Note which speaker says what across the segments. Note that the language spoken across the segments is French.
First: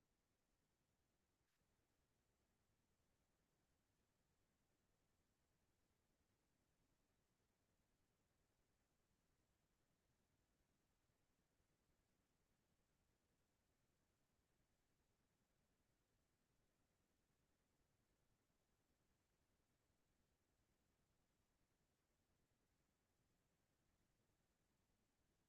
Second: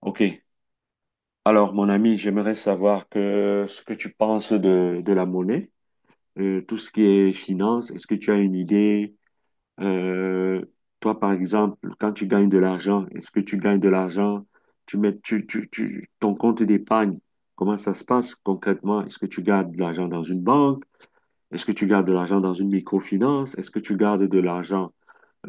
Speaker 1: Ok. Alors, mon ami, j'aimerais savoir que ce que tu penses de la monnaie, tout ce qui est finance. Est-ce que tu as une idée? Euh, Toi, par exemple, quand tu gagnes de l'argent, est-ce que tu gagnes de l'argent? Tu mets, ton compte d'épargne, comment ça se passe concrètement? Est-ce que tu gardes de l'argent dans une banque? Est-ce que tu gardes de l'argent dans une microfinance? Est-ce que tu gardes de l'argent,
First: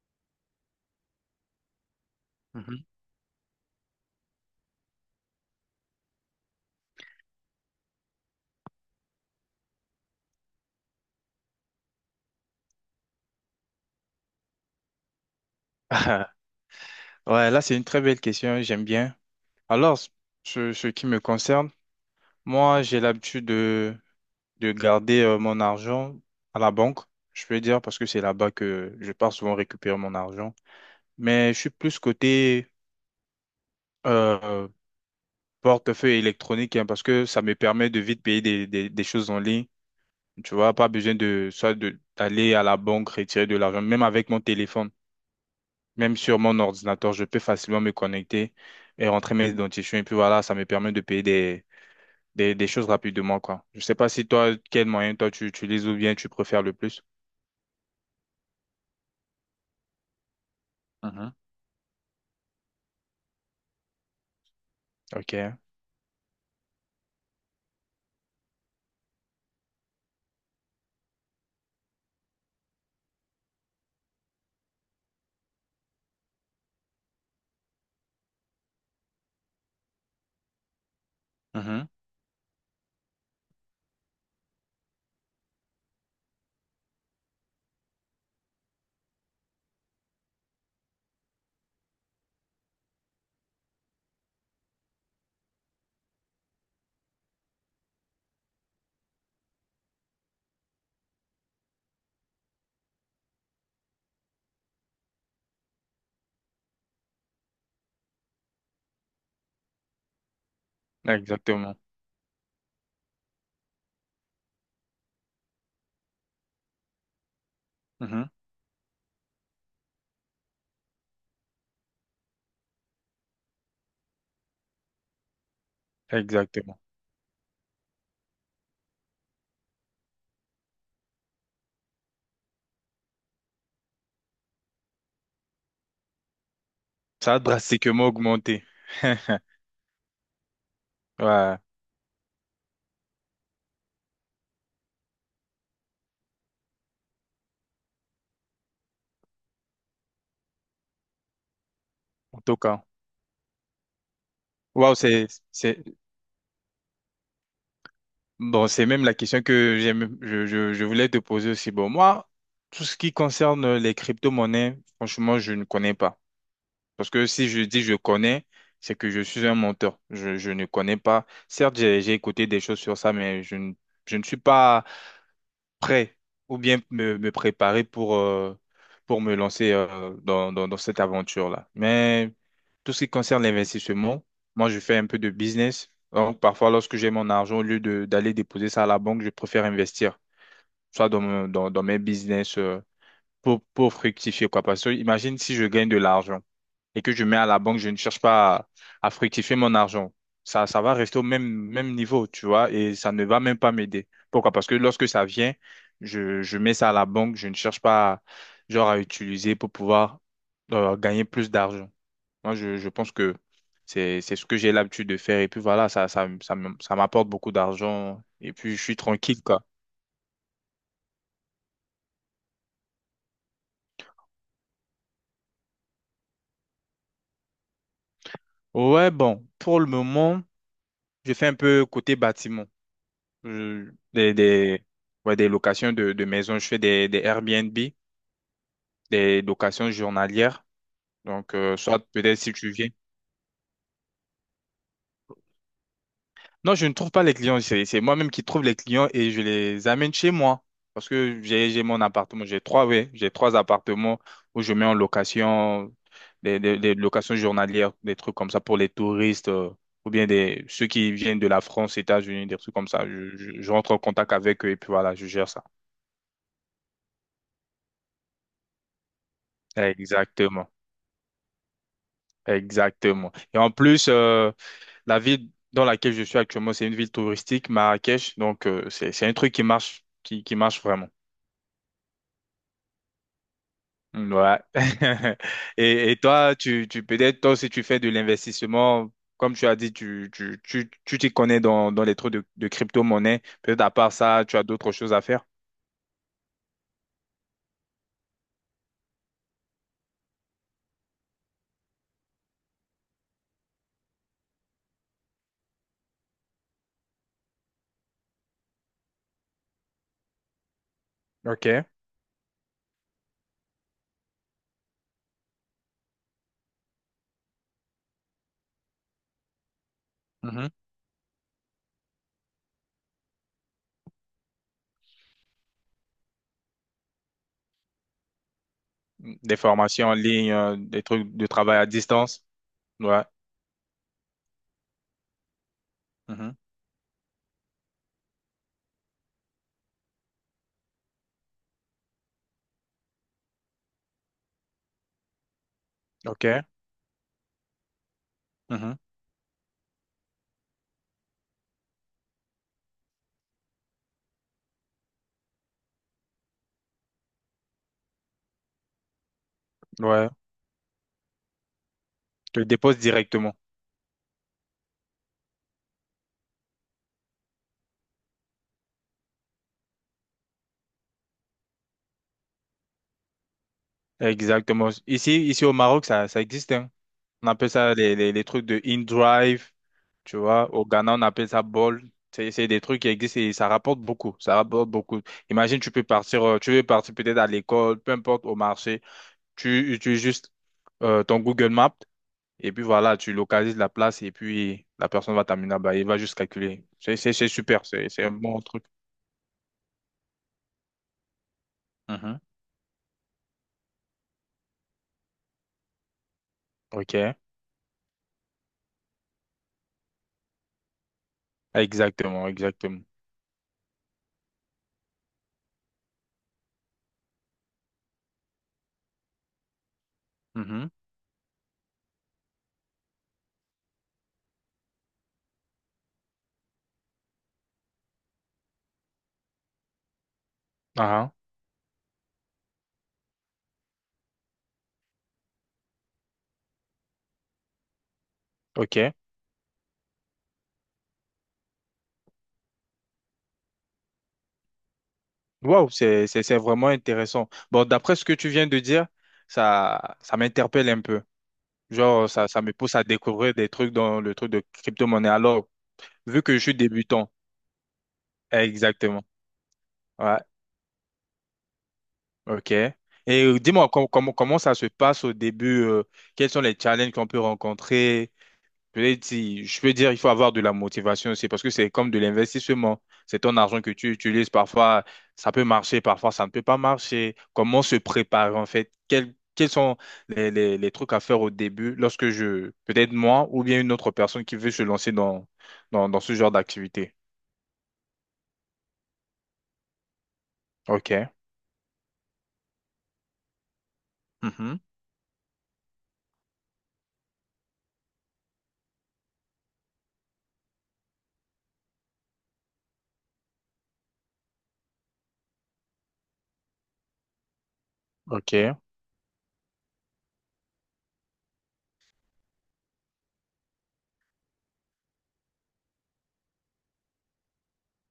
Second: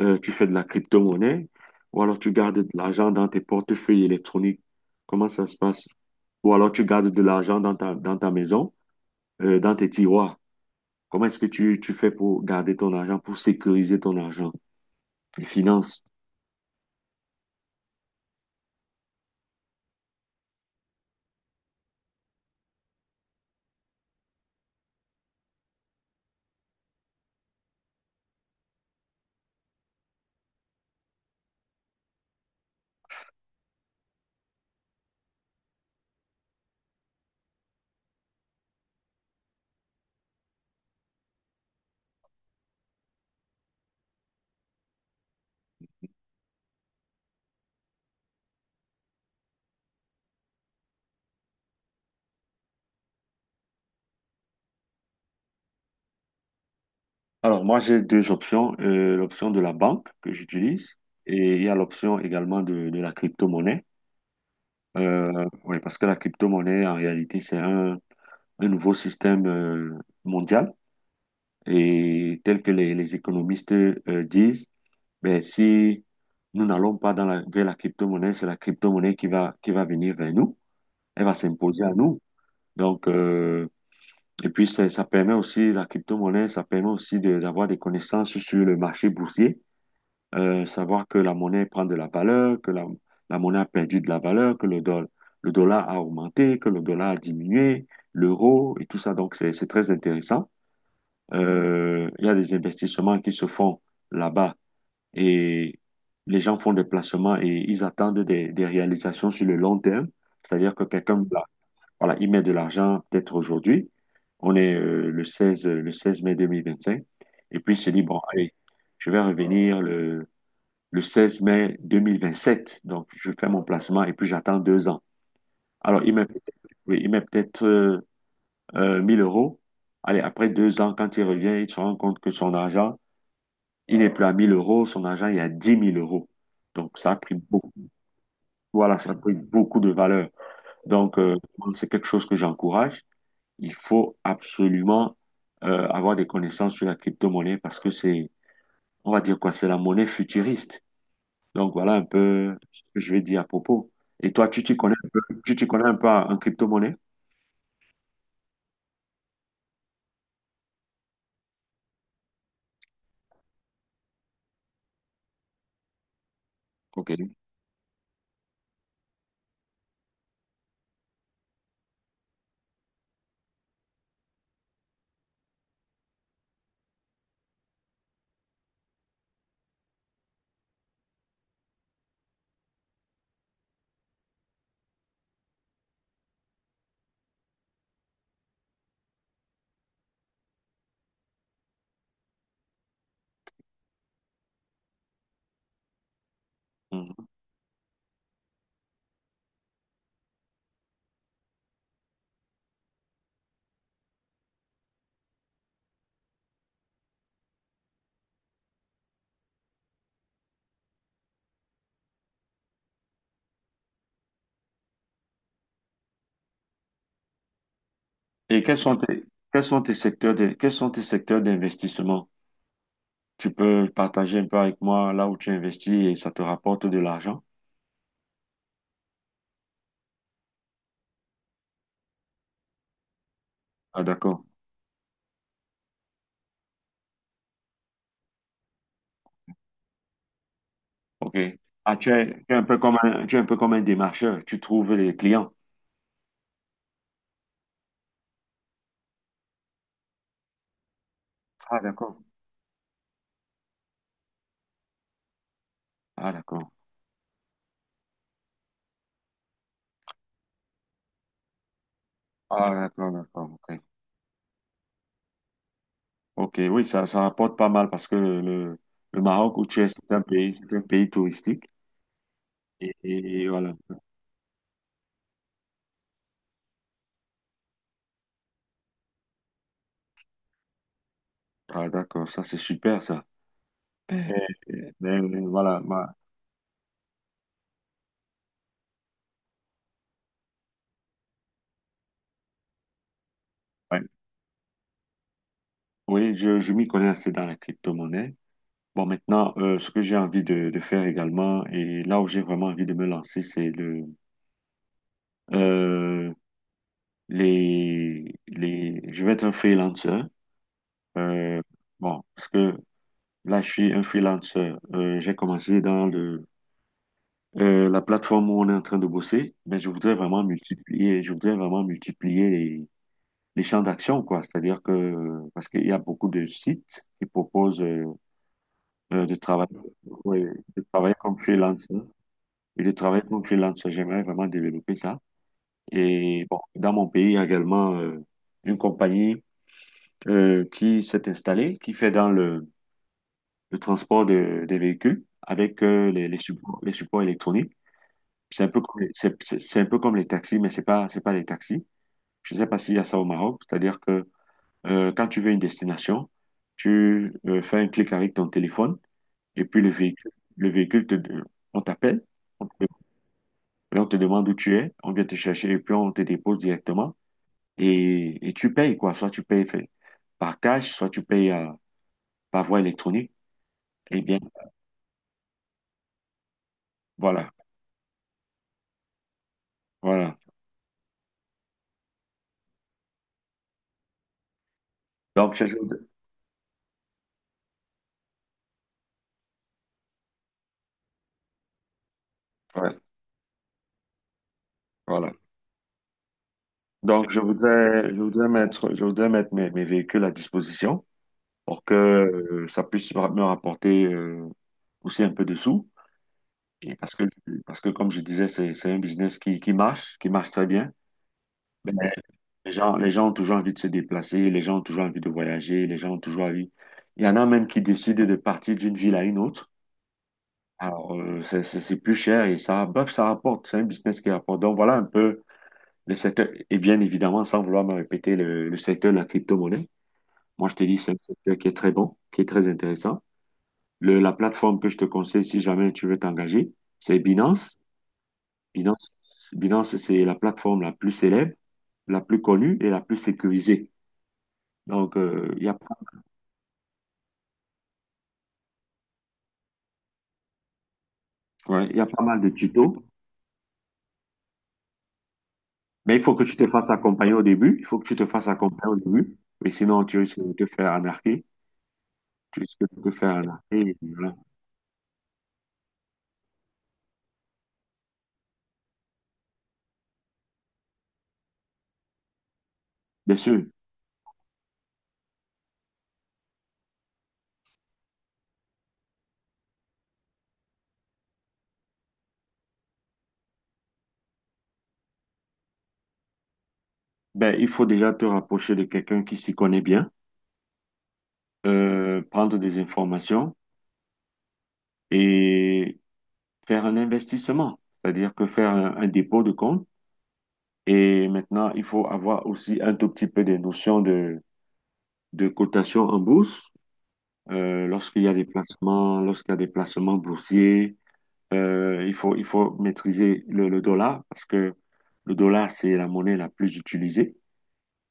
Speaker 1: tu fais de la crypto-monnaie, ou alors tu gardes de
Speaker 2: Mhm.
Speaker 1: l'argent dans tes portefeuilles électroniques. Comment ça se passe? Ou alors tu gardes de l'argent dans ta maison, dans tes tiroirs. Comment est-ce que tu fais pour garder ton argent, pour sécuriser ton argent, les finances?
Speaker 2: Ouais, là, c'est une très belle question, j'aime bien. Alors, ce qui me concerne, moi, j'ai l'habitude de garder mon argent à la banque, je peux dire, parce que c'est là-bas que je pars souvent récupérer mon argent. Mais je suis plus côté euh, portefeuille électronique, hein, parce que ça me permet de vite payer des choses en ligne. Tu vois, pas besoin de d'aller à la banque retirer de l'argent, même avec mon téléphone. Même sur mon ordinateur, je peux facilement me connecter et rentrer mes identifiants. Et puis voilà, ça me permet de payer des choses rapidement, quoi. Je sais pas si toi, quel moyen toi tu utilises ou bien tu préfères le plus.
Speaker 1: Alors moi, j'ai deux options. L'option de la banque que j'utilise
Speaker 2: Mhm,
Speaker 1: et il y a l'option également de la crypto-monnaie.
Speaker 2: OK.
Speaker 1: Oui, parce que la crypto-monnaie, en réalité, c'est un nouveau système mondial. Et tel que les économistes disent, ben, si nous n'allons pas vers la crypto-monnaie, c'est la crypto-monnaie qui va venir vers nous. Elle va s'imposer
Speaker 2: Mhm.
Speaker 1: à nous. Donc, et puis, ça permet aussi, la crypto-monnaie, ça permet aussi d'avoir des connaissances sur le marché boursier, savoir que la monnaie prend de la valeur, que la monnaie a perdu de la valeur, que le dollar a augmenté, que le dollar a diminué, l'euro et tout ça. Donc, c'est très intéressant. Il y a des investissements qui se font là-bas et les gens font des placements et ils attendent des réalisations sur le long terme. C'est-à-dire que quelqu'un, voilà,
Speaker 2: Exactement.
Speaker 1: voilà, il met de l'argent peut-être aujourd'hui. On est le 16 mai cinq Et puis il se dit, bon,
Speaker 2: Mhm.
Speaker 1: allez, je vais revenir le 16 mai deux mille vingt sept. Je fais mon placement et puis j'attends 2 ans. Alors, il met,
Speaker 2: Exactement.
Speaker 1: oui, il met peut-être 1000 euros. Allez, après 2 ans, quand il revient, il se rend compte que son argent, il n'est plus à 1 000 euros, son argent est à 10 000 euros. Donc, ça a pris
Speaker 2: Ça a
Speaker 1: beaucoup,
Speaker 2: drastiquement augmenté.
Speaker 1: voilà, ça a pris beaucoup de valeur. Donc,
Speaker 2: Ouais,
Speaker 1: c'est quelque chose que j'encourage. Il faut absolument avoir des connaissances sur la crypto-monnaie parce que c'est, on va dire quoi, c'est la monnaie futuriste. Donc, voilà un
Speaker 2: en
Speaker 1: peu
Speaker 2: tout
Speaker 1: ce
Speaker 2: cas.
Speaker 1: que je vais dire à propos. Et toi, tu t'y connais
Speaker 2: Waouh,
Speaker 1: un peu,
Speaker 2: c'est,
Speaker 1: tu t'y
Speaker 2: c'est,
Speaker 1: connais un peu en crypto-monnaie?
Speaker 2: bon, c'est même la question que j'aime, je voulais te poser aussi. Bon, moi, tout ce qui concerne les crypto-monnaies, franchement, je ne connais pas. Parce que
Speaker 1: OK.
Speaker 2: si je dis je connais, c'est que je suis un menteur. Je ne connais pas. Certes, j'ai écouté des choses sur ça, mais je ne suis pas prêt ou bien me préparer pour me lancer dans cette aventure-là. Mais tout ce qui concerne l'investissement, moi, je fais un peu de business. Donc, parfois, lorsque j'ai mon argent, au lieu d'aller déposer ça à la banque, je préfère investir, soit dans mes business pour fructifier, quoi. Parce que imagine si je gagne de l'argent et que je
Speaker 1: Mhm.
Speaker 2: mets à la banque, je ne cherche pas à fructifier mon argent. Ça va rester au même niveau, tu vois, et ça ne va même pas m'aider. Pourquoi? Parce que lorsque ça vient, je mets ça à la banque, je ne cherche pas, genre, à utiliser pour pouvoir gagner plus d'argent. Moi, je pense que c'est ce que j'ai l'habitude de faire. Et puis voilà, ça m'apporte beaucoup d'argent. Et
Speaker 1: Et
Speaker 2: puis, je suis tranquille, quoi.
Speaker 1: quels sont tes secteurs d'investissement? Tu peux partager un peu avec moi là où tu investis et ça te rapporte de l'argent?
Speaker 2: Ouais, bon, pour le moment, je fais un peu côté bâtiment. euh,
Speaker 1: Ah,
Speaker 2: des,
Speaker 1: d'accord.
Speaker 2: des, ouais, des locations de maisons. Je fais des Airbnb, des locations journalières.
Speaker 1: OK.
Speaker 2: Donc,
Speaker 1: Ah,
Speaker 2: soit
Speaker 1: tu es,
Speaker 2: peut-être si
Speaker 1: tu es un
Speaker 2: tu
Speaker 1: peu
Speaker 2: viens.
Speaker 1: comme un, tu es un peu comme un démarcheur. Tu trouves les clients.
Speaker 2: Non, je ne trouve pas les clients. C'est moi-même qui trouve les clients et je les amène chez moi. Parce que
Speaker 1: Ah,
Speaker 2: j'ai mon
Speaker 1: d'accord.
Speaker 2: appartement. J'ai trois, oui. J'ai trois appartements où je mets en location
Speaker 1: Ah, d'accord.
Speaker 2: des locations journalières, des trucs comme ça pour les touristes. Ou bien des, ceux qui viennent de la France, États-Unis, des
Speaker 1: Ah,
Speaker 2: trucs comme ça.
Speaker 1: d'accord, d'accord.
Speaker 2: Je
Speaker 1: OK.
Speaker 2: rentre en contact avec eux et puis voilà, je gère ça.
Speaker 1: OK, oui, ça rapporte pas mal parce que le Maroc où tu es,
Speaker 2: Exactement.
Speaker 1: c'est un pays touristique.
Speaker 2: Exactement.
Speaker 1: Et
Speaker 2: Et en
Speaker 1: voilà.
Speaker 2: plus, la ville dans laquelle je suis actuellement, c'est une ville touristique, Marrakech. Donc, c'est un truc qui marche, qui marche vraiment.
Speaker 1: Ah, d'accord. Ça, c'est super, ça.
Speaker 2: Mm, ouais.
Speaker 1: Mais, mais voilà.
Speaker 2: Et toi, tu peut-être, toi si tu fais de l'investissement. Comme tu as dit, tu t'y connais dans les trucs de crypto-monnaie. Peut-être à
Speaker 1: Ouais.
Speaker 2: part ça, tu as d'autres choses à faire.
Speaker 1: Oui, je m'y connais assez dans la crypto-monnaie. Bon, maintenant, ce que j'ai envie de faire également, et là où j'ai vraiment envie de me lancer, c'est euh, je vais être un freelancer. Euh,
Speaker 2: OK.
Speaker 1: bon, parce que là, je suis un freelancer. J'ai commencé dans la plateforme où on est en train de bosser, mais je voudrais vraiment
Speaker 2: Mhm.
Speaker 1: multiplier, je voudrais vraiment multiplier les champs d'action, quoi. C'est-à-dire que, parce qu'il y a beaucoup de sites qui proposent de
Speaker 2: Des
Speaker 1: travailler,
Speaker 2: formations en
Speaker 1: ouais,
Speaker 2: ligne,
Speaker 1: de
Speaker 2: des
Speaker 1: travailler
Speaker 2: trucs
Speaker 1: comme
Speaker 2: de travail à
Speaker 1: freelancer.
Speaker 2: distance.
Speaker 1: Et de travailler
Speaker 2: Ouais.
Speaker 1: comme freelance, j'aimerais vraiment développer ça. Et
Speaker 2: Mhm.
Speaker 1: bon, dans mon pays, il y a également une compagnie qui s'est installée, qui fait dans le transport des véhicules avec
Speaker 2: OK.
Speaker 1: les supports électroniques. C'est un peu
Speaker 2: Mhm.
Speaker 1: comme c'est un peu comme les taxis, mais c'est pas des taxis. Je sais pas s'il y a ça au Maroc. C'est-à-dire que quand tu veux une destination, tu fais un clic avec ton téléphone et puis
Speaker 2: Ouais.
Speaker 1: le véhicule on t'appelle.
Speaker 2: Tu le déposes directement.
Speaker 1: Et on te demande où tu es, on vient te chercher et puis on te dépose directement. Et tu payes, quoi. Soit tu payes par cash, soit tu payes par voie électronique. Eh bien,
Speaker 2: Exactement. Ici au Maroc, ça existe, hein. On
Speaker 1: voilà,
Speaker 2: appelle ça les trucs de in-drive,
Speaker 1: voilà.
Speaker 2: tu vois. Au Ghana, on appelle ça ball. C'est des trucs qui existent et ça rapporte beaucoup. Ça rapporte beaucoup.
Speaker 1: Donc,
Speaker 2: Imagine, tu peux partir, tu veux partir peut-être à l'école, peu importe, au marché. Tu utilises juste ton Google Maps et puis
Speaker 1: ouais,
Speaker 2: voilà, tu localises la place et puis la
Speaker 1: voilà.
Speaker 2: personne va t'amener là-bas. Il va juste calculer.
Speaker 1: Donc,
Speaker 2: C'est super. C'est un bon truc.
Speaker 1: je voudrais mettre mes véhicules à disposition pour que
Speaker 2: Mhm.
Speaker 1: ça puisse me rapporter aussi un peu de sous. Et parce que,
Speaker 2: OK.
Speaker 1: parce que comme je disais, c'est un business qui marche très bien.
Speaker 2: Exactement, exactement.
Speaker 1: Les gens ont toujours envie de se déplacer, les gens ont toujours envie de voyager, les gens ont toujours envie. Il y en a même qui décident de partir d'une ville à une autre.
Speaker 2: Mhm.
Speaker 1: Alors, c'est plus cher et ça, bref, ça rapporte. C'est un business qui rapporte. Donc, voilà un peu le secteur. Et bien évidemment, sans vouloir me répéter, le secteur de la crypto-monnaie. Moi, je te dis, c'est un
Speaker 2: Ah,
Speaker 1: secteur qui est très bon, qui est très intéressant. La plateforme que je te conseille si jamais tu veux t'engager, c'est Binance. Binance,
Speaker 2: OK.
Speaker 1: Binance, c'est la plateforme la plus célèbre, la plus connue et la plus sécurisée. Donc, il y a
Speaker 2: Waouh, c'est vraiment intéressant. Bon, d'après ce que tu viens de dire, ça m'interpelle un peu.
Speaker 1: Ouais, il y a pas
Speaker 2: Genre,
Speaker 1: mal
Speaker 2: ça,
Speaker 1: de
Speaker 2: ça me pousse
Speaker 1: tutos,
Speaker 2: à découvrir des trucs dans le truc de crypto-monnaie. Alors,
Speaker 1: mais il faut que
Speaker 2: vu que
Speaker 1: tu
Speaker 2: je
Speaker 1: te
Speaker 2: suis
Speaker 1: fasses
Speaker 2: débutant,
Speaker 1: accompagner au début. Il faut que tu te fasses accompagner au
Speaker 2: exactement.
Speaker 1: début, mais sinon tu
Speaker 2: Ouais,
Speaker 1: risques de te faire anarquer. Tu
Speaker 2: ok.
Speaker 1: risques de te faire
Speaker 2: Et dis-moi,
Speaker 1: anarquer. Et
Speaker 2: comment
Speaker 1: voilà.
Speaker 2: comment ça se passe au début? Euh, quels sont les challenges qu'on peut rencontrer? Peut-être je peux dire, il faut avoir de la motivation aussi parce que c'est comme de l'investissement.
Speaker 1: Bien
Speaker 2: C'est ton
Speaker 1: sûr,
Speaker 2: argent que tu utilises. Parfois, ça peut marcher, parfois, ça ne peut pas marcher. Comment se préparer en fait? Quels sont les trucs à faire au début lorsque je, peut-être moi ou bien une autre personne qui veut se lancer dans ce genre d'activité?
Speaker 1: ben, il faut déjà te rapprocher de quelqu'un qui s'y connaît bien,
Speaker 2: OK.
Speaker 1: prendre des informations
Speaker 2: Mhm.
Speaker 1: et faire un investissement, c'est-à-dire que faire un dépôt de compte. Et maintenant, il faut avoir aussi un tout petit peu des notions de cotation en bourse, lorsqu'il y a des
Speaker 2: OK.
Speaker 1: placements, lorsqu'il y a des placements boursiers. Il faut maîtriser le dollar parce que le dollar, c'est la monnaie la plus utilisée.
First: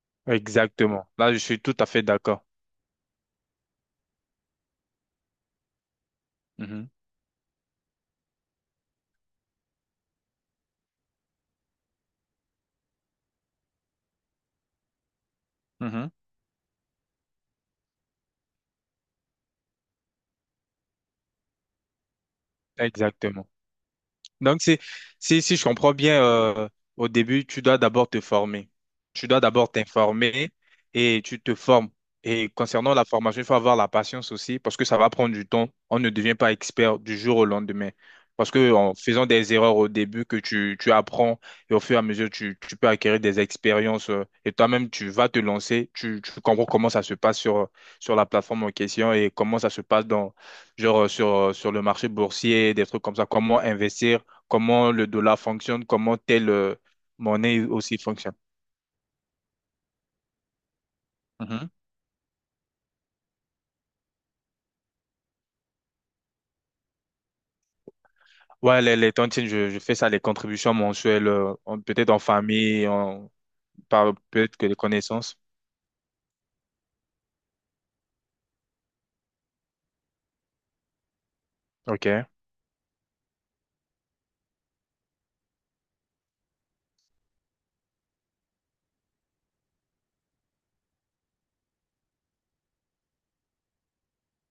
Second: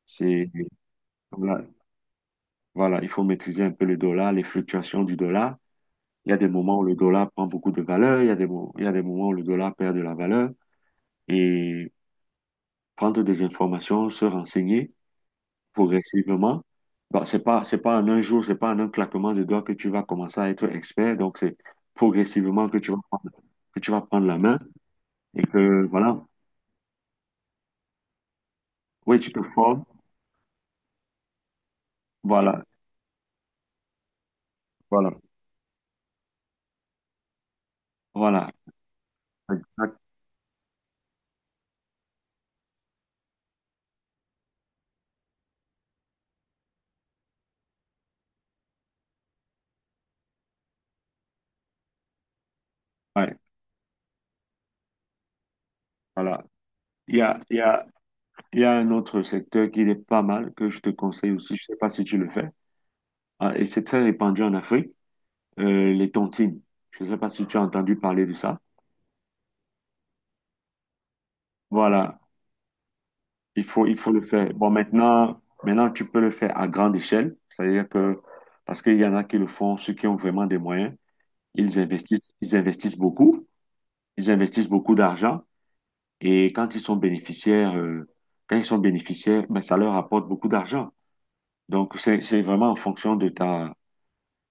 Speaker 1: C'est,
Speaker 2: Exactement. Là, je suis
Speaker 1: voilà,
Speaker 2: tout à fait d'accord.
Speaker 1: voilà, il faut maîtriser un peu le dollar, les fluctuations du dollar. Il y a des moments où
Speaker 2: Mhm.
Speaker 1: le dollar prend beaucoup de valeur, il y a il y a des moments où le dollar perd de la valeur. Et prendre des informations, se renseigner
Speaker 2: Mhm.
Speaker 1: progressivement. Bon, c'est pas en un jour, c'est pas en un claquement de doigts que tu vas commencer à être expert. Donc, c'est progressivement que tu vas prendre,
Speaker 2: Exactement.
Speaker 1: que tu vas prendre la main
Speaker 2: Donc, c'est,
Speaker 1: et
Speaker 2: si je
Speaker 1: que,
Speaker 2: comprends bien,
Speaker 1: voilà.
Speaker 2: au début, tu dois d'abord te former.
Speaker 1: Oui,
Speaker 2: Tu
Speaker 1: tu te
Speaker 2: dois d'abord
Speaker 1: formes.
Speaker 2: t'informer et tu te formes. Et
Speaker 1: Voilà,
Speaker 2: concernant la formation, il faut avoir la patience aussi parce que ça va
Speaker 1: voilà,
Speaker 2: prendre du temps. On ne devient pas expert du jour au lendemain.
Speaker 1: voilà.
Speaker 2: Parce que en faisant des erreurs au
Speaker 1: Exact-
Speaker 2: début que tu apprends et au fur et à mesure, tu peux acquérir des expériences et toi-même, tu vas te lancer. Tu comprends comment ça se passe sur la plateforme en question et comment ça se passe dans, genre, sur, sur le marché boursier, des trucs comme ça,
Speaker 1: ouais,
Speaker 2: comment investir comment le dollar fonctionne, comment
Speaker 1: voilà.
Speaker 2: telle
Speaker 1: Il y a, il y
Speaker 2: monnaie
Speaker 1: a,
Speaker 2: aussi fonctionne.
Speaker 1: il y a un autre secteur qui est pas mal, que je te conseille aussi. Je
Speaker 2: Mhm.
Speaker 1: sais pas si tu le fais. Ah, et c'est très répandu en Afrique, les tontines. Je sais pas si tu as entendu parler de ça.
Speaker 2: Ouais, les tontines, je fais ça, les contributions mensuelles, peut-être en
Speaker 1: Voilà,
Speaker 2: famille, en,
Speaker 1: il faut
Speaker 2: par
Speaker 1: le faire.
Speaker 2: peut-être que
Speaker 1: Bon,
Speaker 2: les connaissances.
Speaker 1: maintenant, tu peux le faire à grande échelle. C'est-à-dire que, parce qu'il y en a qui le font, ceux qui ont vraiment des moyens,
Speaker 2: Ok,
Speaker 1: ils investissent beaucoup. Ils investissent beaucoup d'argent. Et quand ils sont bénéficiaires, quand ils sont bénéficiaires, ben, ça leur apporte beaucoup d'argent. Donc, c'est vraiment en fonction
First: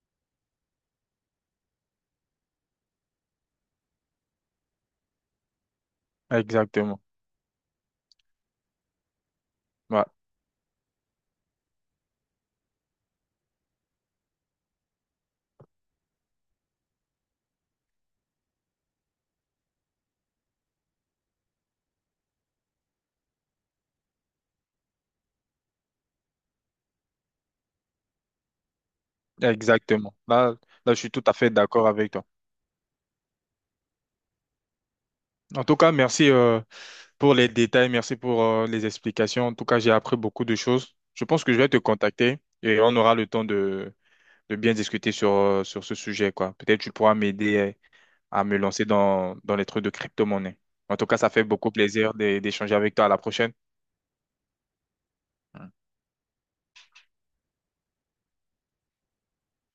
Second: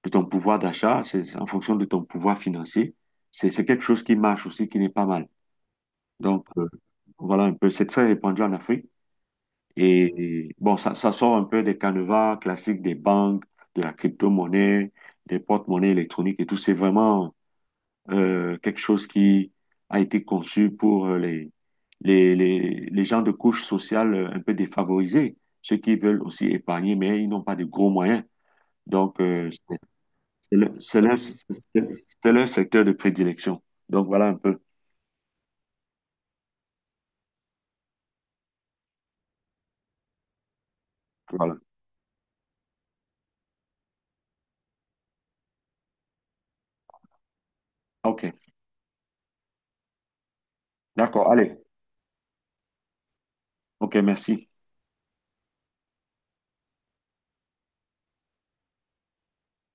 Speaker 1: de ton pouvoir d'achat, c'est en fonction de ton pouvoir financier. C'est quelque chose qui marche aussi, qui n'est pas mal. Donc,
Speaker 2: exactement.
Speaker 1: voilà un peu. C'est très répandu en Afrique.
Speaker 2: Ouais,
Speaker 1: Et bon, ça sort un peu des canevas classiques des banques, de la crypto-monnaie, des porte-monnaies électroniques et tout. C'est vraiment, quelque chose qui a été conçu pour les gens de couche sociale un peu défavorisés, ceux qui veulent aussi épargner, mais ils n'ont pas de gros moyens. Donc,
Speaker 2: exactement. Là,
Speaker 1: c'est le-
Speaker 2: là,
Speaker 1: c'est
Speaker 2: je suis
Speaker 1: leur,
Speaker 2: tout à fait d'accord avec toi.
Speaker 1: c'est leur secteur de prédilection. Donc, voilà un peu.
Speaker 2: En tout cas, merci pour les détails, merci pour les explications. En tout cas, j'ai appris beaucoup de choses. Je pense que
Speaker 1: Voilà.
Speaker 2: je vais te contacter et on aura le temps de bien discuter sur, sur ce sujet, quoi. Peut-être tu pourras m'aider
Speaker 1: OK.
Speaker 2: à me lancer dans, dans les trucs de crypto-monnaie. En tout cas, ça
Speaker 1: D'accord.
Speaker 2: fait
Speaker 1: Allez.
Speaker 2: beaucoup plaisir d'échanger avec toi. À la prochaine.
Speaker 1: OK, merci.